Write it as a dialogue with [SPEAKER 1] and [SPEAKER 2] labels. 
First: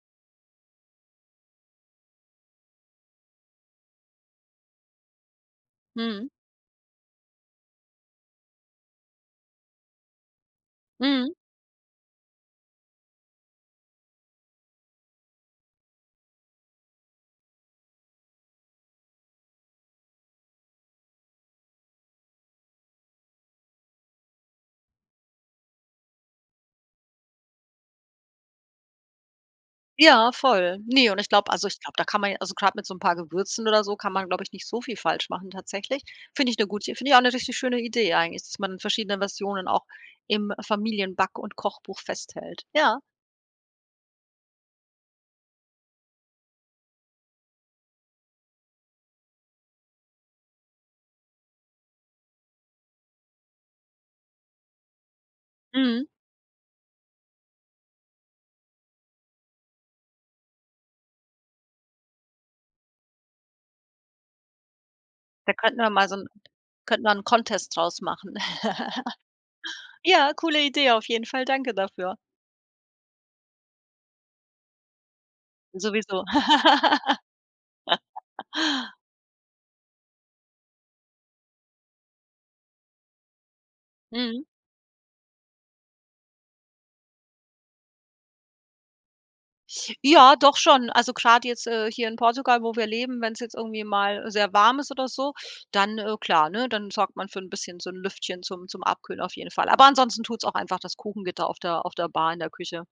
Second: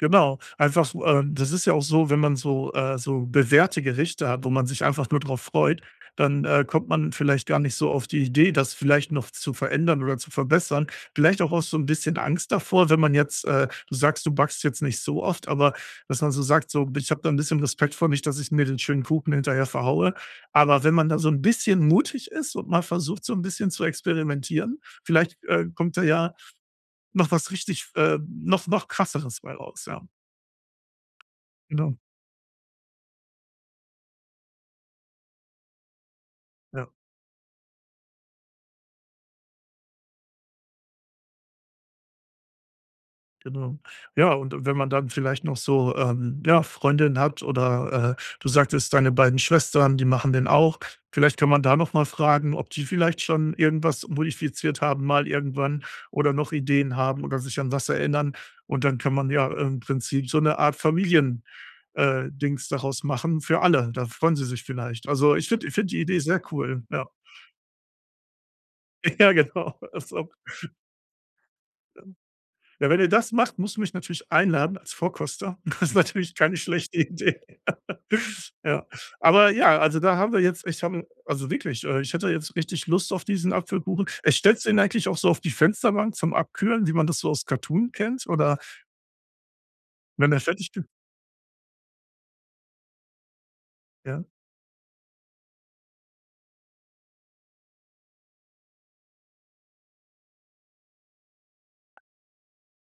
[SPEAKER 1] Genau, einfach so, äh das ist ja auch so, wenn man so, äh so bewährte Gerichte hat, wo man sich einfach nur drauf freut,
[SPEAKER 2] Mhm.
[SPEAKER 1] dann, äh, kommt man vielleicht gar nicht so auf die Idee, das vielleicht noch zu verändern oder zu verbessern.
[SPEAKER 2] Mhm.
[SPEAKER 1] Vielleicht auch aus so 'n bisschen Angst davor, wenn man jetzt, äh du sagst, du backst jetzt nicht so oft, aber dass man so sagt so: „Ich habe da 'n bisschen Respekt vor, nicht, dass ich mir den schönen Kuchen hinterher verhaue.“ Aber wenn man da so 'n bisschen mutig ist und mal versucht, so 'n bisschen zu experimentieren, vielleicht, äh, kommt da ja noch was richtig, ähm noch noch krasseres bei raus, ja.
[SPEAKER 2] Ja, voll. Ne, und ich glaube also, ich glaube,
[SPEAKER 1] Genau.
[SPEAKER 2] da kann man ja, also, grad mit so 'n paar Gewürzen oder so, kann man, glaube ich nicht so viel falsch machen tatsächlich. Finde ich 'ne
[SPEAKER 1] Ja.
[SPEAKER 2] gute finde ich auch 'ne richtig schöne Idee eigentlich, dass man verschiedene Versionen auch im Familienback und Kochbuch festhält. Ja.
[SPEAKER 1] Genau. Ja, und, äh, wenn man dann vielleicht noch so, ähm, ja, Freundinnen hat oder, äh, du sagtest: „Deine beiden Schwestern, die machen den auch“. Vielleicht kann man da noch mal fragen, ob die vielleicht schon irgendwas modifiziert haben, mal irgendwann
[SPEAKER 2] Mhm.
[SPEAKER 1] oder noch Ideen haben oder sich an was erinnern. Und dann kann man ja im Prinzip so 'ne Art Familien, äh, Dings daraus machen für alle, da freuen sie sich vielleicht. Also, ich
[SPEAKER 2] Da
[SPEAKER 1] finde ich
[SPEAKER 2] könnten wir
[SPEAKER 1] finde die
[SPEAKER 2] mal so
[SPEAKER 1] Idee
[SPEAKER 2] 'n
[SPEAKER 1] sehr cool,
[SPEAKER 2] könnten
[SPEAKER 1] ja.
[SPEAKER 2] wir 'n Contest draus machen.
[SPEAKER 1] Ja, genau, das ist auch
[SPEAKER 2] Ja, coole Idee auf jeden Fall. Danke
[SPEAKER 1] Ja.
[SPEAKER 2] dafür.
[SPEAKER 1] Ja, wenn ihr das macht, musst du mich natürlich einladen als Vorkoster. Das ist
[SPEAKER 2] Sowieso.
[SPEAKER 1] natürlich keine schlechte Idee, Ja. Aber, ja, also, da haben wir jetzt ich habe also, wirklich, äh, ich hätte jetzt richtig Lust auf diesen Apfelkuchen. Äh,
[SPEAKER 2] Mhm.
[SPEAKER 1] stellst du den eigentlich auch so auf die Fensterbank zum Abkühlen, wie man das so aus Cartoon kennt oder? Wenn
[SPEAKER 2] Ja,
[SPEAKER 1] er
[SPEAKER 2] doch
[SPEAKER 1] fertig ge
[SPEAKER 2] schon. Also grad jetzt, äh, hier in Portugal, wo wir leben, wenn es jetzt irgendwie
[SPEAKER 1] Ja.
[SPEAKER 2] mal sehr warm ist oder so, dann, äh, klar, ne, dann sorgt man für bisschen so 'n Lüftchen zum zum Abkühlen auf jeden Fall. Aber ansonsten tut es auch einfach das Kuchengitter auf der auf der Bar in der Küche.